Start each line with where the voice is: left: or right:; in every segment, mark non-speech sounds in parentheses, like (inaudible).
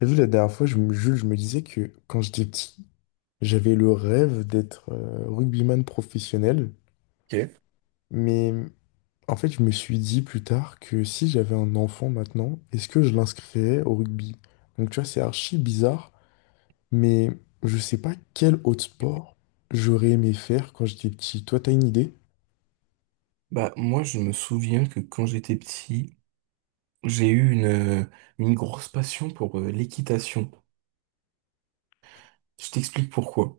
left: T'as vu, la dernière fois, Jules, je me disais que quand j'étais petit, j'avais le rêve d'être rugbyman professionnel.
right: Ok.
left: Mais en fait, je me suis dit plus tard que si j'avais un enfant maintenant, est-ce que je l'inscrirais au rugby? Donc tu vois, c'est archi bizarre, mais je sais pas quel autre sport j'aurais aimé faire quand j'étais petit. Toi, t'as une idée?
right: Bah, moi, je me souviens que quand j'étais petit, j'ai eu une grosse passion pour l'équitation. Je t'explique pourquoi.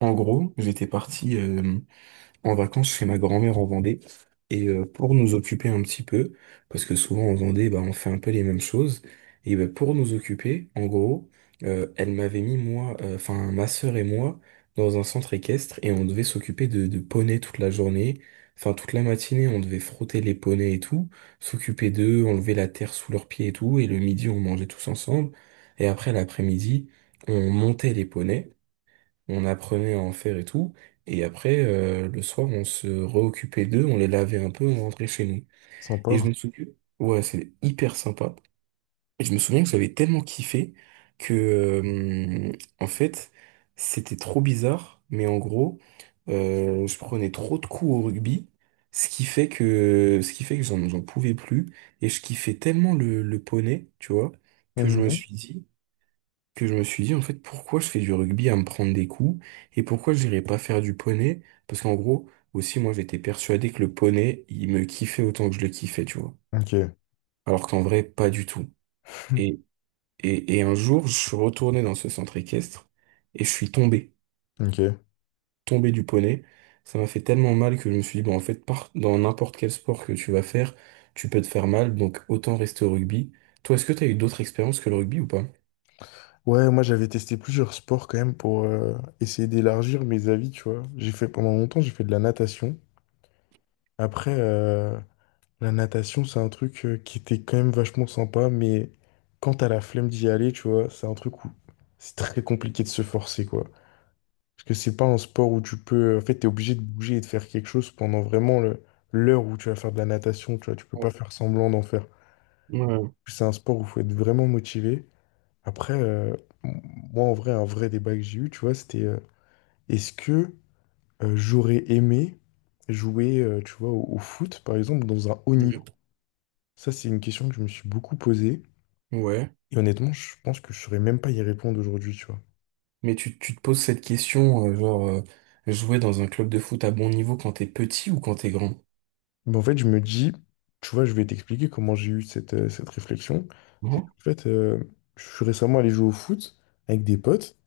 right: En gros, j'étais parti en vacances chez ma grand-mère en Vendée. Et pour nous occuper un petit peu, parce que souvent en Vendée, bah, on fait un peu les mêmes choses, et bah, pour nous occuper, en gros, elle m'avait mis enfin ma sœur et moi, dans un centre équestre, et on devait s'occuper de poneys toute la journée. Enfin, toute la matinée, on devait frotter les poneys et tout, s'occuper d'eux, enlever la terre sous leurs pieds et tout, et le midi, on mangeait tous ensemble. Et après, l'après-midi, on montait les poneys, on apprenait à en faire et tout. Et après, le soir, on se réoccupait d'eux, on les lavait un peu, on rentrait chez nous. Et je me
left: Sympa.
right: souviens, ouais, c'est hyper sympa. Et je me souviens que j'avais tellement kiffé que, en fait, c'était trop bizarre, mais en gros, je prenais trop de coups au rugby, ce qui fait que j'en pouvais plus. Et je kiffais tellement le poney, tu vois, que je me
left: Mhm.
right: suis dit, que je me suis dit en fait pourquoi je fais du rugby à me prendre des coups, et pourquoi j'irais pas faire du poney, parce qu'en gros aussi moi j'étais persuadé que le poney il me kiffait autant que je le kiffais, tu vois,
left: Ok.
right: alors qu'en vrai pas du tout. et
left: (laughs)
right: et, et un jour je suis retourné dans ce centre équestre et je suis tombé
left: Ok.
right: tombé du poney. Ça m'a fait tellement mal que je me suis dit bon, en fait, dans n'importe quel sport que tu vas faire tu peux te faire mal, donc autant rester au rugby. Toi, est-ce que t'as eu d'autres expériences que le rugby ou pas?
left: Ouais, moi j'avais testé plusieurs sports quand même pour essayer d'élargir mes avis, tu vois. J'ai fait de la natation. Après, la natation, c'est un truc qui était quand même vachement sympa, mais quand t'as la flemme d'y aller, tu vois, c'est un truc où c'est très compliqué de se forcer, quoi. Parce que c'est pas un sport où tu peux. En fait, t'es obligé de bouger et de faire quelque chose pendant vraiment l'heure où tu vas faire de la natation, tu vois. Tu peux pas
right: Oh.
left: faire semblant d'en faire.
right: Ouais.
left: C'est un sport où il faut être vraiment motivé. Après, m- moi, en vrai, un vrai débat que j'ai eu, tu vois, c'était est-ce que j'aurais aimé jouer, tu vois, au foot, par exemple, dans un haut niveau? Ça, c'est une question que je me suis beaucoup posée.
right: Ouais.
left: Et honnêtement, je pense que je saurais même pas y répondre aujourd'hui, tu vois.
right: Mais tu te poses cette question, genre, jouer dans un club de foot à bon niveau quand t'es petit ou quand t'es grand?
left: Mais en fait, je me dis, tu vois, je vais t'expliquer comment j'ai eu cette, cette réflexion. C'est
right: Mhm.
left: qu'en fait, je suis récemment allé jouer au foot avec des potes.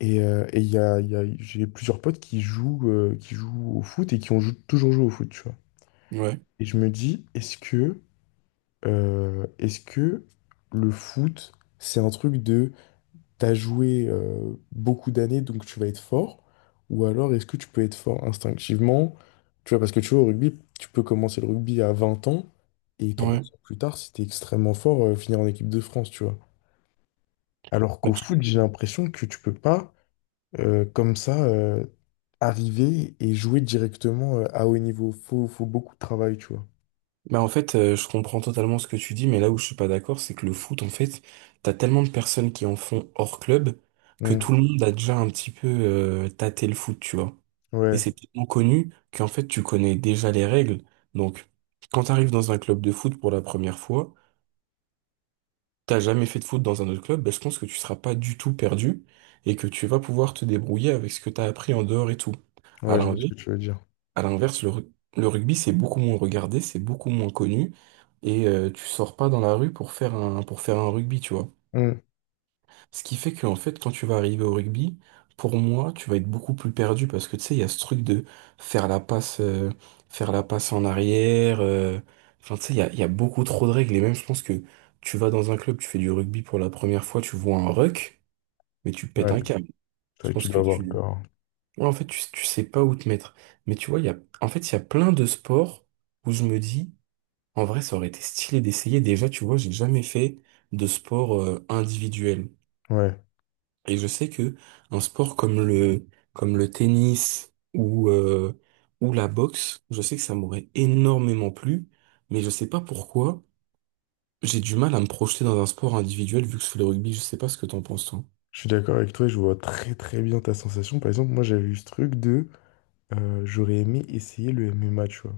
left: Et, il y a, j'ai plusieurs potes qui jouent au foot et qui ont toujours joué au foot, tu vois.
right: Ouais,
left: Et je me dis, est-ce que le foot, c'est un truc de... t'as joué beaucoup d'années, donc tu vas être fort, ou alors est-ce que tu peux être fort instinctivement, tu vois, parce que tu vois, au rugby, tu peux commencer le rugby à 20 ans, et trois
right: ouais.
left: ans plus tard, si t'es extrêmement fort, finir en équipe de France, tu vois. Alors
right: Bah,
left: qu'au
right: je-
left: foot, j'ai l'impression que tu peux pas, comme ça, arriver et jouer directement à haut niveau. Faut beaucoup de travail, tu vois.
right: Bah, en fait, je comprends totalement ce que tu dis, mais là où je suis pas d'accord, c'est que le foot, en fait, t'as tellement de personnes qui en font hors club que
left: Mm.
right: tout le monde a déjà un petit peu tâté le foot, tu vois. Et c'est
left: Ouais,
right: tellement connu qu'en fait, tu connais déjà les règles. Donc, quand t'arrives dans un club de foot pour la première fois, t'as jamais fait de foot dans un autre club, ben je pense que tu seras pas du tout perdu et que tu vas pouvoir te débrouiller avec ce que t'as appris en dehors et tout. À
left: ouais, je vois ce
right: l'inverse,
left: que tu veux dire.
right: à l'inverse, le rugby, c'est beaucoup moins regardé, c'est beaucoup moins connu, et tu sors pas dans la rue pour faire un rugby, tu vois.
left: Mm.
right: Ce qui fait qu'en fait, quand tu vas arriver au rugby, pour moi, tu vas être beaucoup plus perdu parce que tu sais, il y a ce truc de faire la passe, euh, faire la passe en arrière. Enfin, tu sais, il y a beaucoup trop de règles. Et même, je pense que tu vas dans un club, tu fais du rugby pour la première fois, tu vois un ruck, mais tu pètes
left: Ouais,
right: un câble.
left: c'est
right: Je
left: vrai que tu
right: pense que
left: dois avoir le
right: tu.
left: corps.
right: Ouais, en fait, tu sais pas où te mettre. Mais tu vois, en fait, il y a plein de sports où je me dis, en vrai, ça aurait été stylé d'essayer. Déjà, tu vois, j'ai jamais fait de sport, individuel.
left: Ouais.
right: Et je sais que un sport comme le tennis ou la boxe, je sais que ça m'aurait énormément plu, mais je sais pas pourquoi j'ai du mal à me projeter dans un sport individuel vu que je fais le rugby. Je sais pas ce que t'en penses, toi.
left: Je suis d'accord avec toi, je vois très très bien ta sensation. Par exemple, moi j'avais eu ce truc de j'aurais aimé essayer le MMA, tu vois.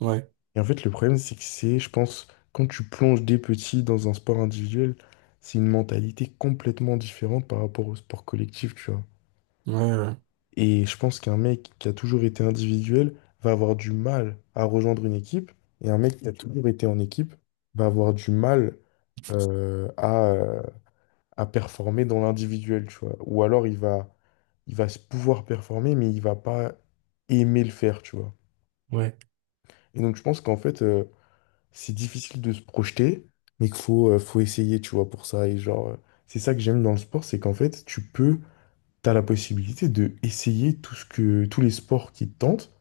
right: Ouais,
left: Et en fait, le problème, c'est que je pense, quand tu plonges des petits dans un sport individuel, c'est une mentalité complètement différente par rapport au sport collectif, tu vois.
right: ouais, ouais,
left: Et je pense qu'un mec qui a toujours été individuel va avoir du mal à rejoindre une équipe, et un mec qui a toujours été en équipe va avoir du mal euh, à, euh, à performer dans l'individuel, tu vois. Ou alors il va se pouvoir performer, mais il va pas aimer le faire, tu vois.
right: ouais.
left: Et donc je pense qu'en fait, c'est difficile de se projeter, mais qu'il faut, faut essayer, tu vois, pour ça. Et genre, c'est ça que j'aime dans le sport, c'est qu'en fait, t'as la possibilité de essayer tout ce que, tous les sports qui te tentent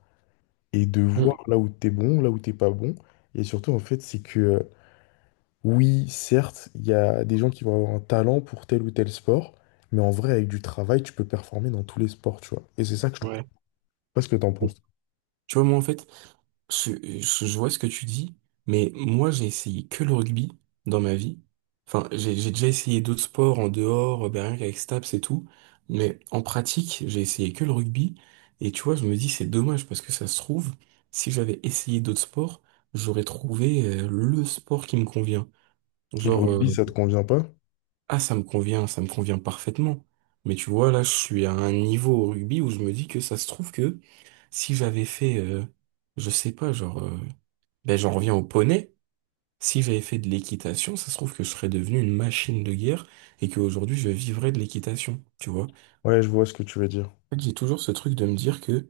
left: et de voir
right: Mm.
left: là où t'es bon, là où t'es pas bon. Et surtout, en fait, c'est que oui, certes, il y a des gens qui vont avoir un talent pour tel ou tel sport, mais en vrai, avec du travail, tu peux performer dans tous les sports, tu vois. Et c'est ça que je trouve. Je
right: Ouais.
left: sais pas ce que t'en penses.
right: Tu vois, moi, en fait. Je, je vois ce que tu dis, mais moi j'ai essayé que le rugby dans ma vie. Enfin, j'ai déjà essayé d'autres sports en dehors, ben rien qu'avec Staps et tout, mais en pratique, j'ai essayé que le rugby. Et tu vois, je me dis c'est dommage parce que ça se trouve, si j'avais essayé d'autres sports, j'aurais trouvé le sport qui me convient.
left: Et le
right: Genre,
left: rugby, ça te convient pas?
right: ah, ça me convient parfaitement. Mais tu vois, là, je suis à un niveau au rugby où je me dis que ça se trouve que si j'avais fait, je sais pas, genre. Ben, j'en reviens au poney. Si j'avais fait de l'équitation, ça se trouve que je serais devenu une machine de guerre et qu'aujourd'hui je vivrais de l'équitation, tu vois.
left: Ouais, je vois ce que tu veux dire.
right: En fait, j'ai toujours ce truc de me dire que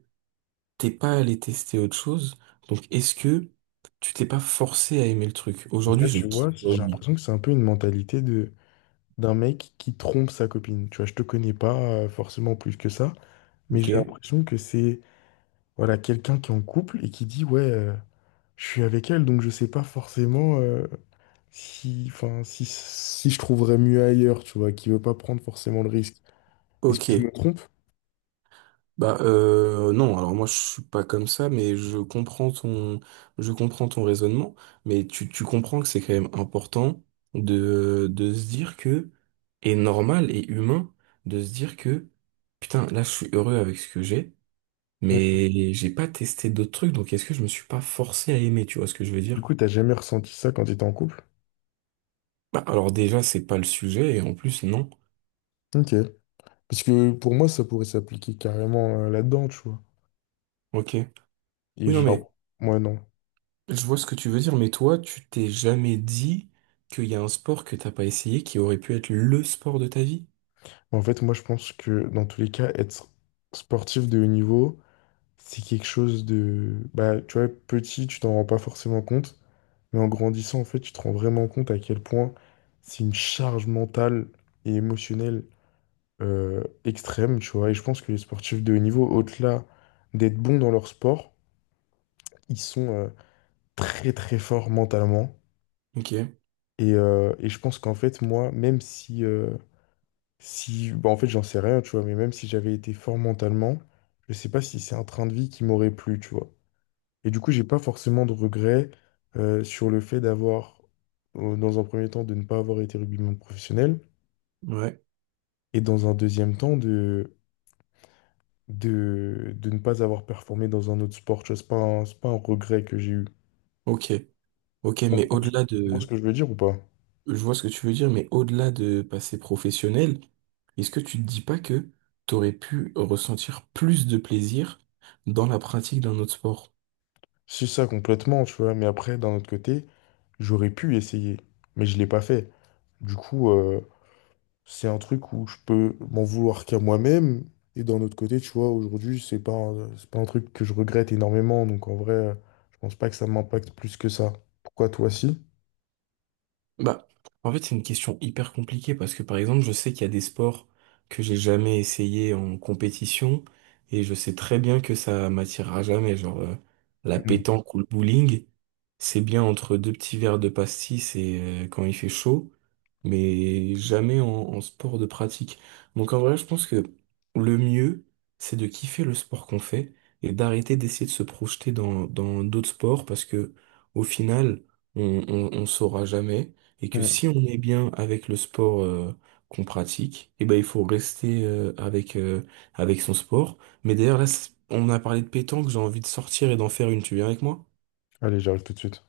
right: t'es pas allé tester autre chose, donc est-ce que tu t'es pas forcé à aimer le truc?
left: Et
right: Aujourd'hui,
left: ça,
right: je
left: tu vois,
right: kiffe le
left: j'ai
right: rugby,
left: l'impression que c'est un peu une mentalité de d'un mec qui trompe sa copine. Tu vois, je te connais pas forcément plus que ça, mais j'ai
right: ok?
left: l'impression que c'est voilà quelqu'un qui est en couple et qui dit ouais, je suis avec elle, donc je sais pas forcément. Si, enfin, si je trouverais mieux ailleurs, tu vois, qui veut pas prendre forcément le risque. Est-ce
right: Ok.
left: que je me trompe?
right: Bah, non, alors moi je suis pas comme ça, mais je comprends ton raisonnement, mais tu comprends que c'est quand même important de se dire que, et normal et humain, de se dire que, putain, là je suis heureux avec ce que j'ai, mais j'ai pas testé d'autres trucs, donc est-ce que je me suis pas forcé à aimer, tu vois ce que je veux
left: Du
right: dire?
left: coup, t'as jamais ressenti ça quand t'étais en couple?
right: Bah alors déjà c'est pas le sujet, et en plus non.
left: Ok. Parce que pour moi, ça pourrait s'appliquer carrément là-dedans, tu vois.
right: Ok.
left: Et
right: Oui non mais.
left: genre, moi, non.
right: Je vois ce que tu veux dire, mais toi, tu t'es jamais dit qu'il y a un sport que t'as pas essayé qui aurait pu être le sport de ta vie?
left: En fait, moi, je pense que dans tous les cas, être sportif de haut niveau, c'est quelque chose de... Bah, tu vois, petit, tu t'en rends pas forcément compte. Mais en grandissant, en fait, tu te rends vraiment compte à quel point c'est une charge mentale et émotionnelle extrême, tu vois. Et je pense que les sportifs de haut niveau, au-delà d'être bons dans leur sport, ils sont très très forts mentalement.
right: Ok,
left: Et je pense qu'en fait, moi, même si, si bah, en fait, j'en sais rien, tu vois, mais même si j'avais été fort mentalement, je sais pas si c'est un train de vie qui m'aurait plu, tu vois. Et du coup, j'ai pas forcément de regrets sur le fait d'avoir, dans un premier temps, de ne pas avoir été rugbyman professionnel,
right: ouais,
left: et dans un deuxième temps, de ne pas avoir performé dans un autre sport. Tu vois, c'est pas un regret que j'ai eu.
right: ok, ok,
left: Tu
right: mais
left: comprends tu
right: au-delà
left: comprends ce
right: de,
left: que je veux dire ou pas?
right: je vois ce que tu veux dire, mais au-delà de passer professionnel, est-ce que tu te dis pas que t'aurais pu ressentir plus de plaisir dans la pratique d'un autre sport?
left: Si ça complètement, tu vois, mais après, d'un autre côté, j'aurais pu essayer, mais je l'ai pas fait. Du coup, c'est un truc où je peux m'en vouloir qu'à moi-même. Et d'un autre côté, tu vois, aujourd'hui, c'est pas un truc que je regrette énormément. Donc en vrai, je pense pas que ça m'impacte plus que ça. Pourquoi toi, si?
right: Bah, en fait, c'est une question hyper compliquée parce que par exemple, je sais qu'il y a des sports que j'ai jamais essayé en compétition et je sais très bien que ça m'attirera jamais. Genre, la
left: Mm.
right: pétanque ou le bowling, c'est bien entre deux petits verres de pastis et quand il fait chaud, mais jamais en, sport de pratique. Donc en vrai, je pense que le mieux, c'est de kiffer le sport qu'on fait et d'arrêter d'essayer de se projeter dans d'autres sports parce que au final, on saura jamais, et que
left: Mm.
right: si on est bien avec le sport qu'on pratique, et ben il faut rester avec son sport. Mais d'ailleurs là, on a parlé de pétanque, j'ai envie de sortir et d'en faire une. Tu viens avec moi?
left: Allez, j'arrive tout de suite.